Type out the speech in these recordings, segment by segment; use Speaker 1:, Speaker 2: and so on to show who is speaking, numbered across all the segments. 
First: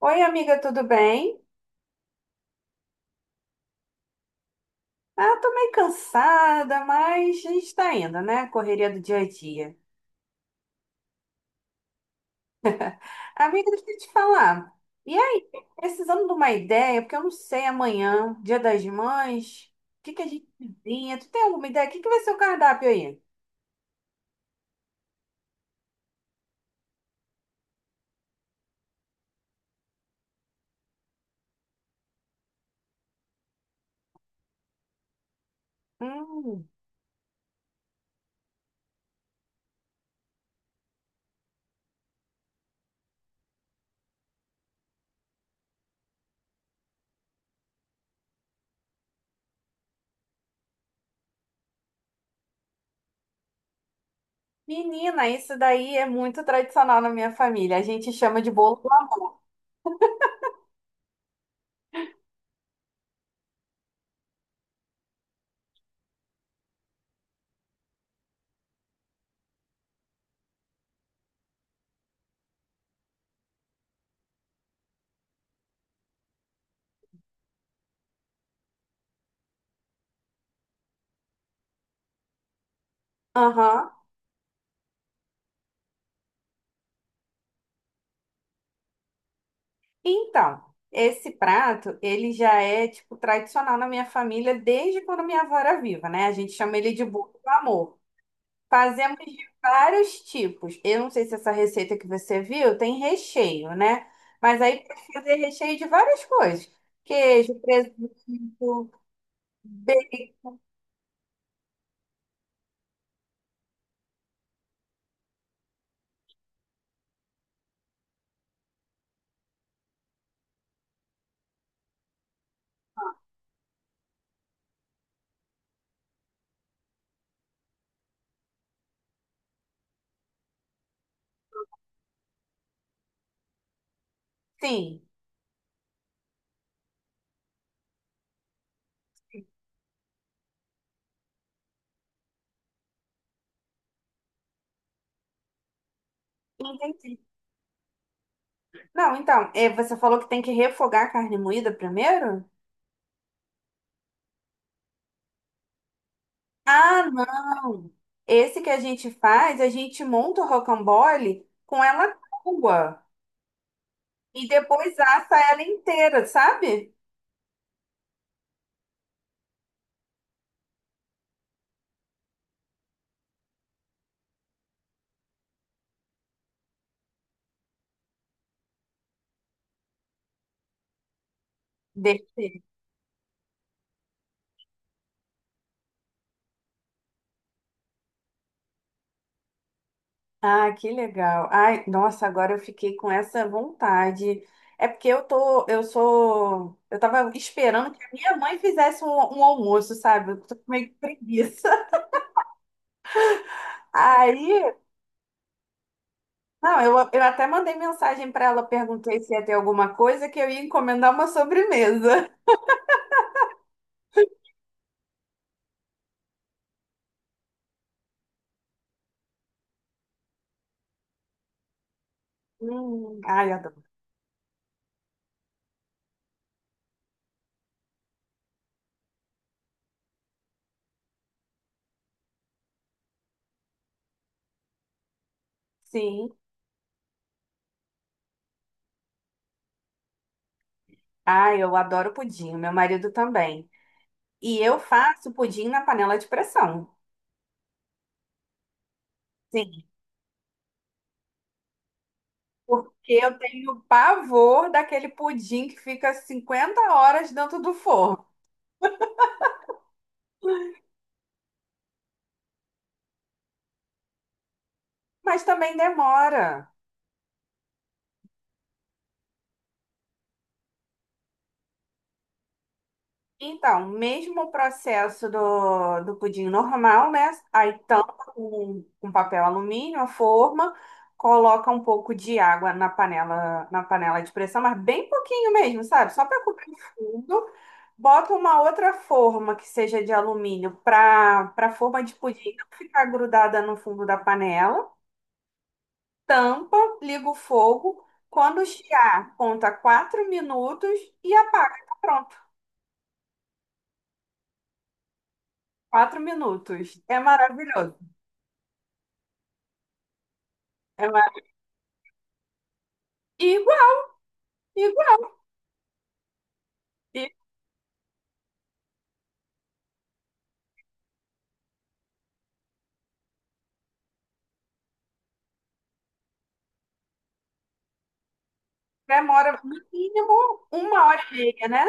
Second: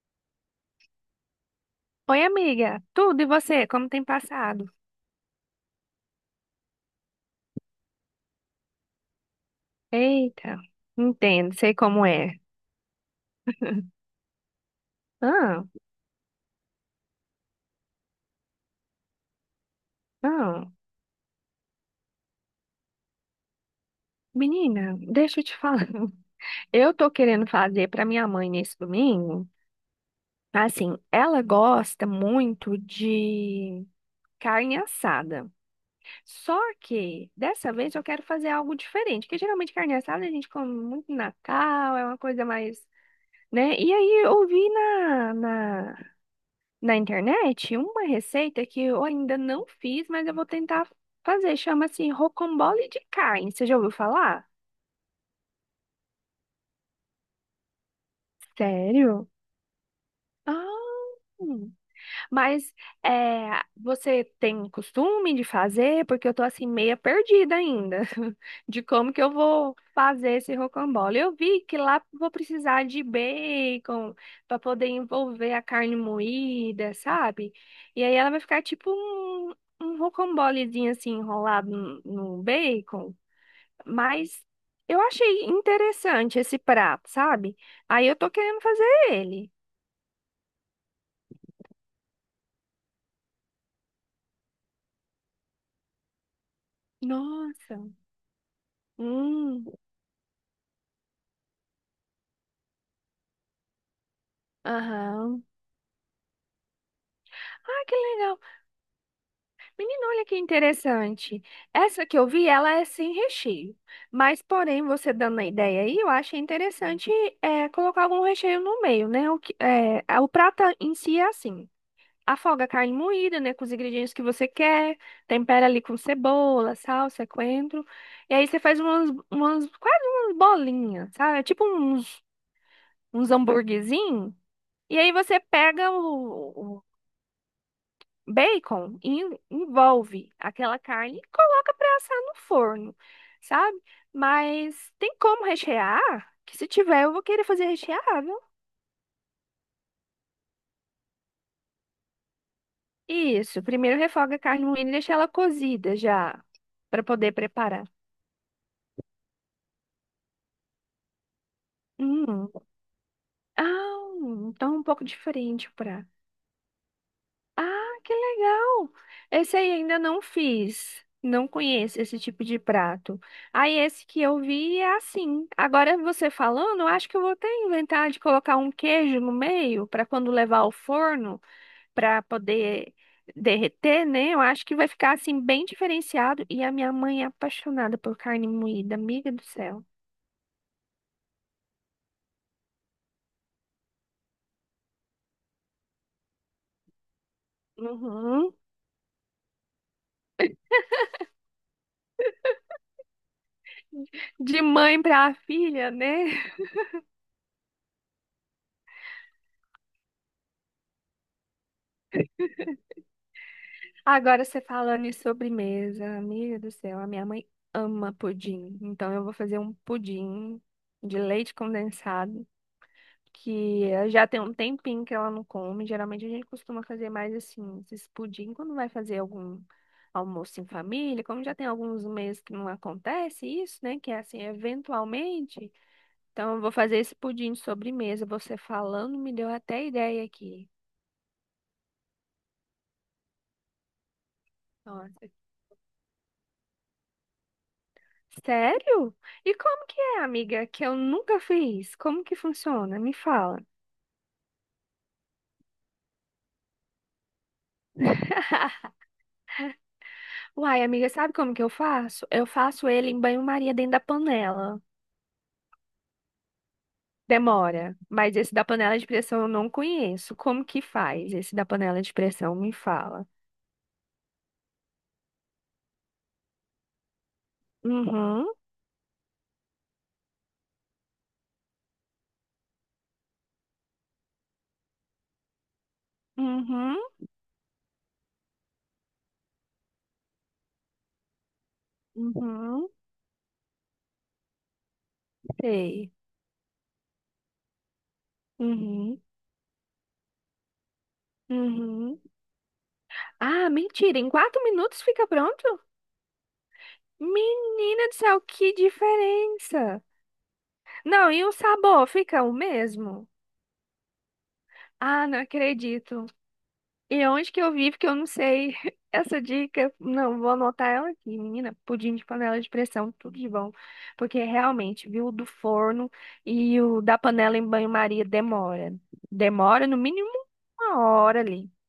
Speaker 1: Oi, amiga, tudo bem?
Speaker 2: Oi, amiga. Tudo e você? Como tem passado?
Speaker 1: Ah, tô meio cansada, mas a gente tá indo, né? Correria do dia a dia.
Speaker 2: Eita, entendo, sei como é.
Speaker 1: Amiga, deixa eu te falar. E aí,
Speaker 2: Ah,
Speaker 1: precisando de uma ideia, porque eu não sei amanhã, Dia das Mães, o que que a gente
Speaker 2: ah,
Speaker 1: cozinha? Tu tem alguma ideia? O que que vai ser o cardápio aí?
Speaker 2: menina, deixa eu te falar. Eu tô querendo fazer pra minha mãe nesse domingo. Assim, ela gosta muito de carne assada. Só
Speaker 1: Hum,
Speaker 2: que dessa vez eu quero fazer algo diferente, porque geralmente carne assada a gente come muito no Natal, é uma coisa mais, né? E aí eu vi na internet uma receita que eu ainda não fiz, mas eu vou tentar fazer. Chama-se rocambole de carne. Você já ouviu falar?
Speaker 1: Menina, isso daí é muito tradicional na minha família. A gente chama de bolo do
Speaker 2: Sério?
Speaker 1: amor.
Speaker 2: Ah, mas é, você tem um costume de fazer? Porque eu tô assim meia perdida ainda de como que eu vou fazer esse rocambole. Eu vi que lá vou precisar de bacon para poder envolver a carne moída, sabe? E aí ela vai ficar tipo um rocambolezinho assim enrolado no bacon.
Speaker 1: Aham.
Speaker 2: Mas eu achei interessante esse prato, sabe? Aí eu tô querendo fazer ele.
Speaker 1: Então, esse prato, ele já é, tipo, tradicional na minha família desde quando minha avó era viva, né? A gente chama ele de bolo do
Speaker 2: Nossa.
Speaker 1: amor. Fazemos de
Speaker 2: Hum.
Speaker 1: vários tipos. Eu não sei se essa receita que você viu tem recheio, né? Mas aí pode fazer
Speaker 2: Aham.
Speaker 1: recheio de várias coisas. Queijo,
Speaker 2: Ah, que legal.
Speaker 1: presunto,
Speaker 2: Menina, olha
Speaker 1: bacon.
Speaker 2: que interessante. Essa que eu vi, ela é sem recheio. Mas, porém, você dando a ideia aí, eu achei interessante colocar algum recheio no meio, né? O prato em si é assim. Afoga a carne moída, né? Com os ingredientes que você quer. Tempera ali com cebola, salsa, coentro. E aí você faz umas, umas quase umas bolinhas, sabe? É, tipo uns hamburguezinhos. E
Speaker 1: Sim,
Speaker 2: aí você pega bacon e envolve aquela carne e coloca para assar no forno, sabe? Mas tem como rechear? Que se tiver, eu
Speaker 1: entendi.
Speaker 2: vou querer fazer recheado.
Speaker 1: Não, então, é, você falou que tem que refogar a carne moída primeiro?
Speaker 2: Isso, primeiro refoga a carne moída e deixa ela cozida já, para
Speaker 1: Ah,
Speaker 2: poder preparar.
Speaker 1: não. Esse que a gente faz, a gente monta o rocambole com ela
Speaker 2: Hum.
Speaker 1: crua
Speaker 2: Ah,
Speaker 1: e
Speaker 2: então é um
Speaker 1: depois
Speaker 2: pouco
Speaker 1: assa ela
Speaker 2: diferente o prato.
Speaker 1: inteira, sabe?
Speaker 2: Ah, que legal! Esse aí ainda não fiz. Não conheço esse tipo de prato. Aí esse que eu vi é assim. Agora você falando, eu acho que eu vou até inventar de colocar um queijo no meio para quando levar ao forno, para
Speaker 1: Derreter.
Speaker 2: poder derreter, né? Eu acho que vai ficar assim bem diferenciado. E a minha mãe é apaixonada por carne moída, amiga do céu.
Speaker 1: Ah, que legal. Ai, nossa, agora eu fiquei com essa vontade. É porque eu tô, eu sou, eu tava esperando que a minha
Speaker 2: Uhum.
Speaker 1: mãe fizesse um almoço, sabe? Eu tô com meio que preguiça.
Speaker 2: De
Speaker 1: Aí,
Speaker 2: mãe para filha, né?
Speaker 1: não, eu até mandei mensagem pra ela, perguntei se ia ter alguma coisa que eu ia encomendar uma sobremesa.
Speaker 2: Agora você falando em sobremesa, amiga do céu, a minha mãe ama pudim. Então eu vou fazer um pudim de leite condensado,
Speaker 1: Ai, adoro.
Speaker 2: que já tem um tempinho que ela não come. Geralmente a gente costuma fazer mais assim, esses pudim quando vai fazer algum almoço em família, como já tem alguns meses que não acontece isso, né? Que é assim, eventualmente.
Speaker 1: Sim.
Speaker 2: Então eu vou fazer esse pudim de sobremesa. Você falando me deu até ideia aqui.
Speaker 1: Ah, eu adoro pudim, meu marido também. E eu faço pudim na panela de pressão.
Speaker 2: Sério? E
Speaker 1: Sim,
Speaker 2: como que é, amiga? Que eu nunca fiz. Como que funciona? Me
Speaker 1: porque eu
Speaker 2: fala.
Speaker 1: tenho pavor daquele pudim que fica 50 horas dentro do forno.
Speaker 2: Uai, amiga, sabe como que eu faço? Eu faço ele em banho-maria dentro da panela.
Speaker 1: Mas também demora.
Speaker 2: Demora, mas esse da panela de pressão eu não conheço. Como que faz esse da panela de pressão? Me fala.
Speaker 1: Então, mesmo o processo do pudim normal, né? Aí tampa
Speaker 2: Uhum,
Speaker 1: com papel alumínio a forma, coloca um pouco de água na panela de pressão, mas bem pouquinho mesmo, sabe? Só para cobrir o
Speaker 2: uhum,
Speaker 1: fundo. Bota uma outra forma que seja de alumínio para a forma de pudim não
Speaker 2: uhum,
Speaker 1: ficar grudada no fundo da panela.
Speaker 2: sei.
Speaker 1: Tampa, liga o fogo. Quando
Speaker 2: Uhum,
Speaker 1: chiar, conta 4 minutos e apaga. Tá
Speaker 2: uhum.
Speaker 1: pronto.
Speaker 2: Ah, mentira, em 4 minutos fica pronto?
Speaker 1: 4 minutos. É maravilhoso.
Speaker 2: Menina do céu, que diferença!
Speaker 1: É
Speaker 2: Não,
Speaker 1: mar...
Speaker 2: e o sabor fica o mesmo?
Speaker 1: Igual, igual.
Speaker 2: Ah, não acredito. E
Speaker 1: E
Speaker 2: onde que eu vivo que eu não sei essa dica? Não, vou anotar ela aqui, menina. Pudim de panela de pressão, tudo de bom. Porque realmente, viu, o do forno e o da panela em banho-maria demora.
Speaker 1: demora no
Speaker 2: Demora no mínimo
Speaker 1: mínimo
Speaker 2: uma
Speaker 1: uma hora e
Speaker 2: hora
Speaker 1: meia,
Speaker 2: ali.
Speaker 1: né?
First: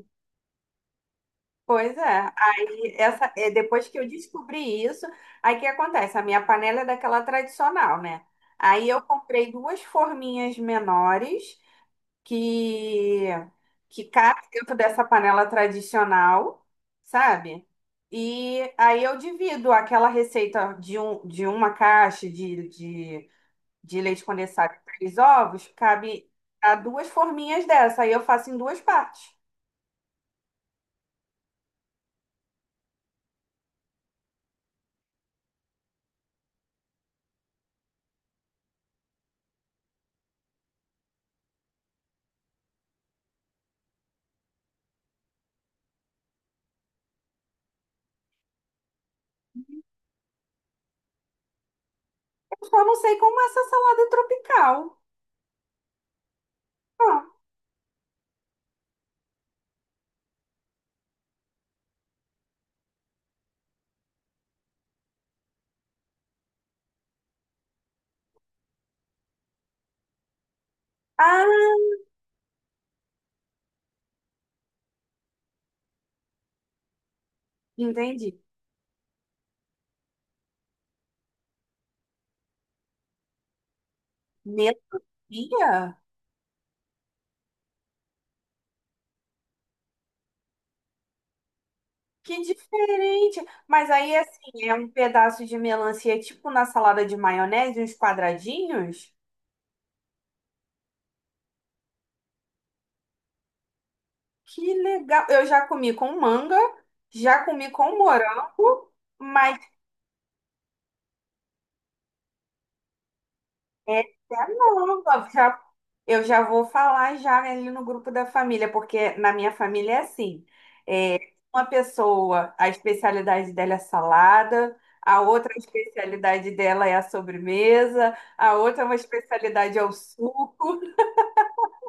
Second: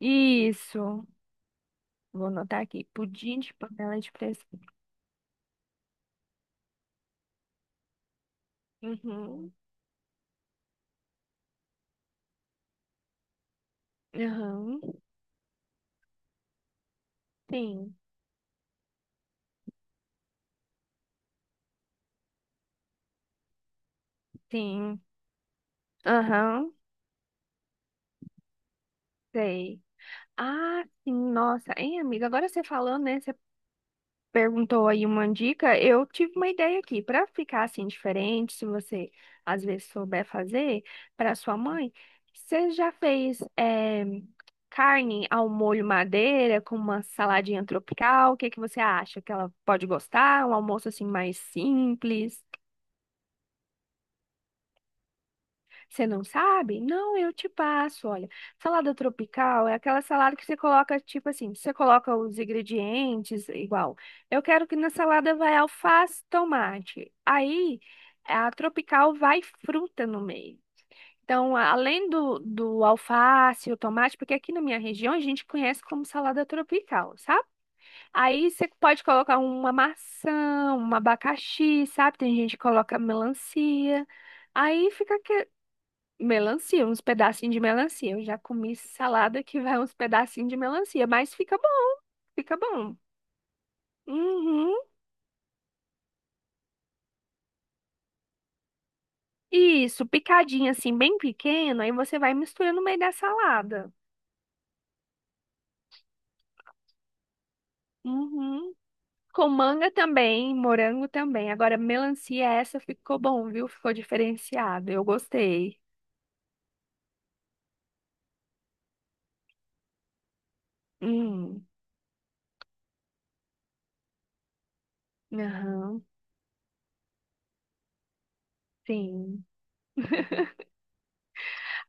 Speaker 2: Isso.
Speaker 1: Pois
Speaker 2: Vou
Speaker 1: é.
Speaker 2: anotar aqui.
Speaker 1: Aí essa,
Speaker 2: Pudim
Speaker 1: é,
Speaker 2: de
Speaker 1: depois
Speaker 2: panela
Speaker 1: que eu
Speaker 2: de pressão.
Speaker 1: descobri isso, aí o que acontece? A minha panela é daquela tradicional, né? Aí eu comprei
Speaker 2: Uhum.
Speaker 1: duas forminhas menores que que cabem dentro
Speaker 2: Aham.
Speaker 1: dessa panela tradicional, sabe?
Speaker 2: Sim.
Speaker 1: E aí eu divido aquela receita de uma caixa de leite condensado e
Speaker 2: Sim.
Speaker 1: três ovos, cabe
Speaker 2: Aham.
Speaker 1: a duas forminhas dessa. Aí eu faço em duas partes.
Speaker 2: Sei. Ah, sim, nossa. Hein, amiga, agora você falando, né? Você perguntou aí uma dica. Eu tive uma ideia aqui. Para ficar assim diferente, se você às vezes souber fazer, para sua mãe, você já fez carne ao molho madeira com uma saladinha tropical? O que que você acha? Que ela pode gostar? Um almoço assim mais simples?
Speaker 1: Eu só não sei como é essa salada tropical.
Speaker 2: Você não sabe? Não, eu
Speaker 1: Ah,
Speaker 2: te passo. Olha, salada tropical é aquela salada que você coloca, tipo assim, você coloca os ingredientes igual. Eu quero que na salada vai alface, tomate. Aí, a tropical vai fruta no meio. Então,
Speaker 1: ah,
Speaker 2: além do alface, o tomate, porque aqui na minha região a gente conhece como salada tropical, sabe?
Speaker 1: entendi.
Speaker 2: Aí você pode colocar uma maçã, um abacaxi, sabe? Tem gente que coloca melancia. Aí
Speaker 1: Melancia?
Speaker 2: fica melancia, uns pedacinhos de melancia. Eu já comi salada que vai uns pedacinhos de melancia, mas fica bom,
Speaker 1: Que
Speaker 2: fica bom.
Speaker 1: diferente. Mas aí, assim, é
Speaker 2: Uhum.
Speaker 1: um pedaço de melancia, tipo na salada de maionese, uns quadradinhos.
Speaker 2: Isso, picadinho assim, bem pequeno, aí você vai misturando no meio da salada.
Speaker 1: Que legal. Eu já comi com manga, já comi com
Speaker 2: Uhum.
Speaker 1: morango,
Speaker 2: Com
Speaker 1: mas
Speaker 2: manga também, morango também. Agora, melancia, essa ficou bom, viu? Ficou
Speaker 1: essa é
Speaker 2: diferenciada. Eu
Speaker 1: nova, já,
Speaker 2: gostei.
Speaker 1: eu já vou falar já ali no grupo da família, porque na minha família é assim, é, uma
Speaker 2: Hum.
Speaker 1: pessoa, a especialidade dela é salada, a outra a
Speaker 2: Aham,
Speaker 1: especialidade dela é a sobremesa, a outra uma
Speaker 2: sim.
Speaker 1: especialidade é o suco.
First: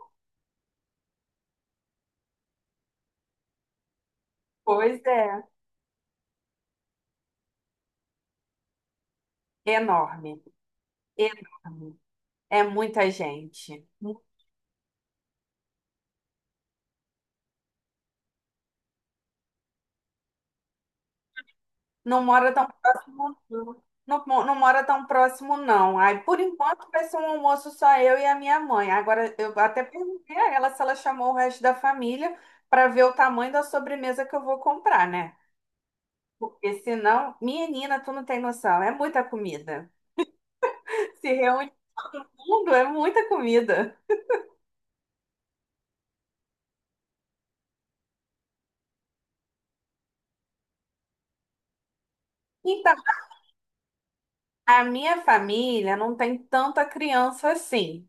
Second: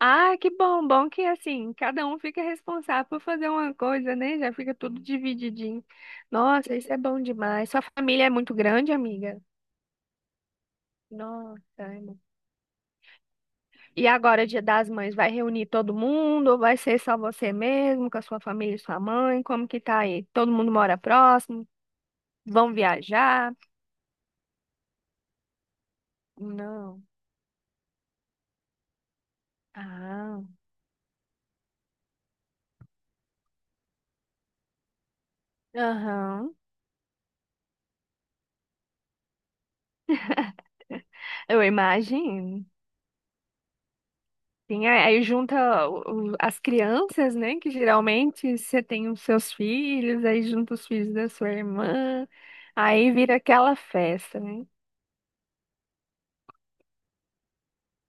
Speaker 2: Ah, que bom, bom que assim, cada um fica responsável por fazer uma coisa, né? Já fica tudo
Speaker 1: Pois é,
Speaker 2: divididinho. Nossa, isso é bom demais. Sua família é muito grande, amiga?
Speaker 1: enorme,
Speaker 2: Nossa.
Speaker 1: enorme. É muita gente.
Speaker 2: E agora, Dia das Mães, vai reunir todo mundo ou vai ser só você mesmo, com a sua família e sua mãe? Como que tá aí? Todo mundo mora próximo?
Speaker 1: Não mora tão
Speaker 2: Vão
Speaker 1: próximo,
Speaker 2: viajar?
Speaker 1: não. Não, não mora tão próximo, não. Aí, por enquanto,
Speaker 2: Não.
Speaker 1: vai ser um almoço só eu e a minha mãe. Agora, eu até perguntei
Speaker 2: Ah,
Speaker 1: a ela se ela chamou o resto da família para ver o tamanho da sobremesa que eu vou comprar, né?
Speaker 2: aham.
Speaker 1: Porque senão, menina, tu não tem noção, é muita comida. Se
Speaker 2: Eu
Speaker 1: reúne
Speaker 2: imagino.
Speaker 1: tudo, é muita comida.
Speaker 2: Sim, aí junta as crianças, né? Que geralmente você tem os seus filhos, aí junta os filhos da sua irmã,
Speaker 1: Então,
Speaker 2: aí vira aquela festa, né?
Speaker 1: a minha família não tem tanta criança assim.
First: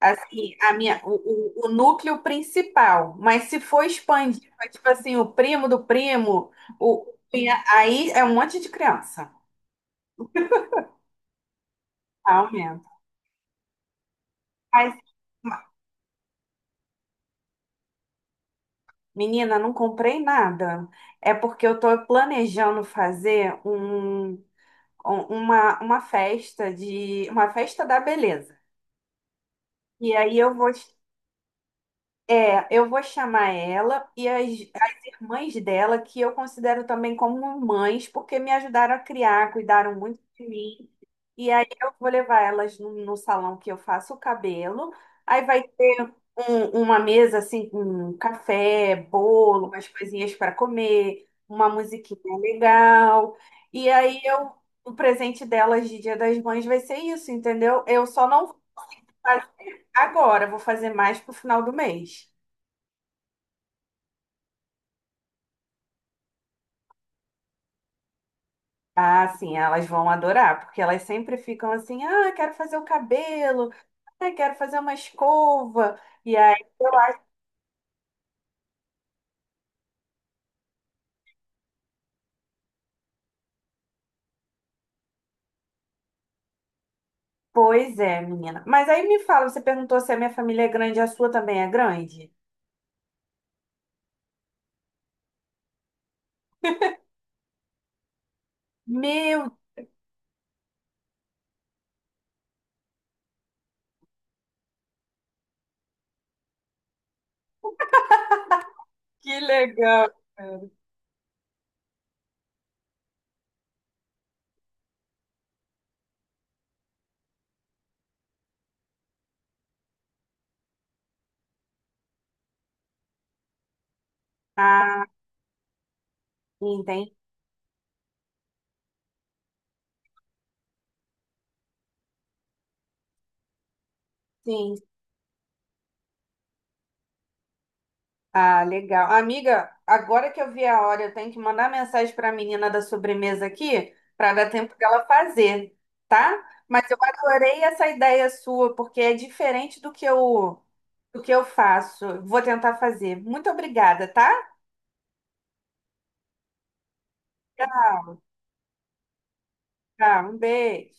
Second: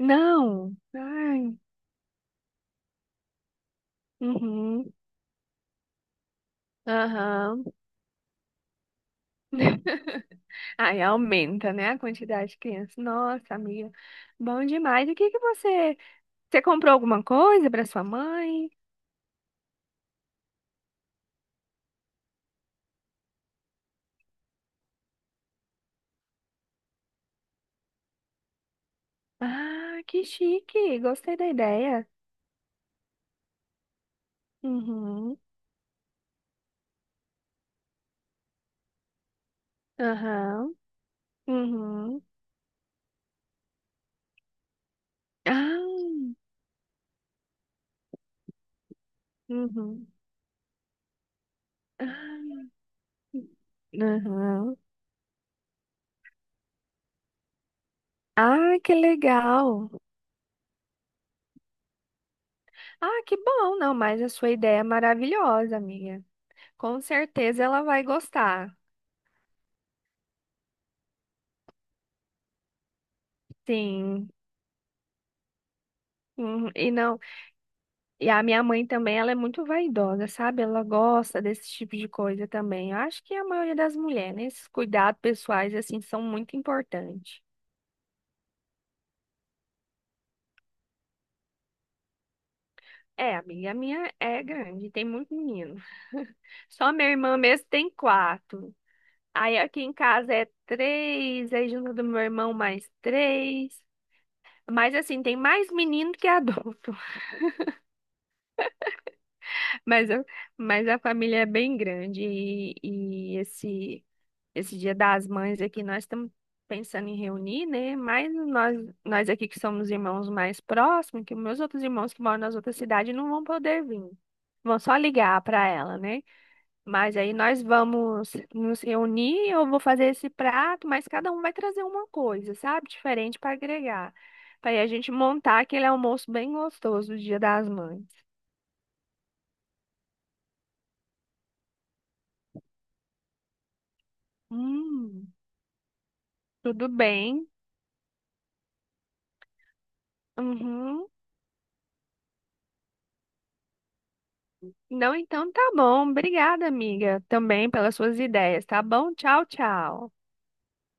Speaker 1: Assim, a minha,
Speaker 2: Ai,
Speaker 1: o núcleo principal, mas se for expandir, for, tipo
Speaker 2: uhum,
Speaker 1: assim, o primo do primo, o,
Speaker 2: aham.
Speaker 1: aí é um monte de criança.
Speaker 2: Aí aumenta, né, a quantidade de
Speaker 1: Aumenta.
Speaker 2: crianças. Nossa, amiga, bom
Speaker 1: Mas,
Speaker 2: demais. E o que que você... Você comprou alguma coisa para sua mãe?
Speaker 1: menina, não comprei nada. É porque eu tô planejando fazer uma festa da beleza.
Speaker 2: Ah,
Speaker 1: E
Speaker 2: que
Speaker 1: aí eu vou
Speaker 2: chique! Gostei da ideia.
Speaker 1: É, Eu vou chamar ela e as
Speaker 2: Uhum,
Speaker 1: irmãs dela, que eu considero também como mães, porque me ajudaram a criar, cuidaram muito de
Speaker 2: aham,
Speaker 1: mim. E aí eu vou
Speaker 2: uhum.
Speaker 1: levar elas no salão que eu faço o cabelo. Aí vai
Speaker 2: Ah,
Speaker 1: ter uma mesa assim com café, bolo, umas
Speaker 2: uhum.
Speaker 1: coisinhas para comer, uma musiquinha
Speaker 2: Aham.
Speaker 1: legal. E aí eu, o presente delas de Dia das Mães vai ser isso, entendeu? Eu só não vou
Speaker 2: Ah, que
Speaker 1: fazer
Speaker 2: legal.
Speaker 1: agora, vou fazer mais pro final do mês.
Speaker 2: Ah, que bom, não, mas a sua ideia é maravilhosa, amiga. Com certeza ela vai gostar.
Speaker 1: Ah, sim, elas vão adorar, porque elas sempre ficam assim, ah, quero fazer o cabelo,
Speaker 2: Sim.
Speaker 1: ah, quero fazer uma escova. E aí,
Speaker 2: Uhum. E não, e a minha mãe também, ela é muito vaidosa, sabe? Ela gosta desse tipo de coisa também. Eu acho que a maioria das mulheres, né? Esses cuidados pessoais assim são muito importantes.
Speaker 1: pois é, menina. Mas aí me fala, você perguntou se a minha família é grande, a sua também é grande?
Speaker 2: É, amiga, a minha é grande, tem muito menino. Só minha irmã mesmo tem quatro.
Speaker 1: Meu,
Speaker 2: Aí aqui em casa é três, aí junto do meu irmão mais três. Mas assim, tem mais menino que adulto.
Speaker 1: que
Speaker 2: Mas,
Speaker 1: legal.
Speaker 2: a- mas a família é bem grande. E esse Dia das Mães aqui, nós estamos pensando em reunir, né? Mas nós aqui que somos irmãos mais próximos, que meus outros irmãos que moram nas outras cidades não vão poder vir. Vão só
Speaker 1: Ah,
Speaker 2: ligar para ela, né?
Speaker 1: entendi.
Speaker 2: Mas aí nós vamos nos reunir, eu vou fazer esse prato, mas cada um vai trazer uma coisa, sabe? Diferente para agregar. Para aí a gente montar aquele almoço bem gostoso do Dia das Mães.
Speaker 1: Ah, legal. Amiga, agora que eu vi a hora, eu tenho que mandar mensagem para a menina da sobremesa aqui, para dar tempo dela
Speaker 2: Hum,
Speaker 1: fazer, tá?
Speaker 2: tudo
Speaker 1: Mas eu
Speaker 2: bem.
Speaker 1: adorei essa ideia sua, porque é diferente
Speaker 2: Uhum.
Speaker 1: do que eu faço. Vou tentar fazer. Muito obrigada, tá?
Speaker 2: Não, então tá bom. Obrigada, amiga, também pelas suas ideias, tá bom? Tchau, tchau.
Speaker 1: Tá, um beijo.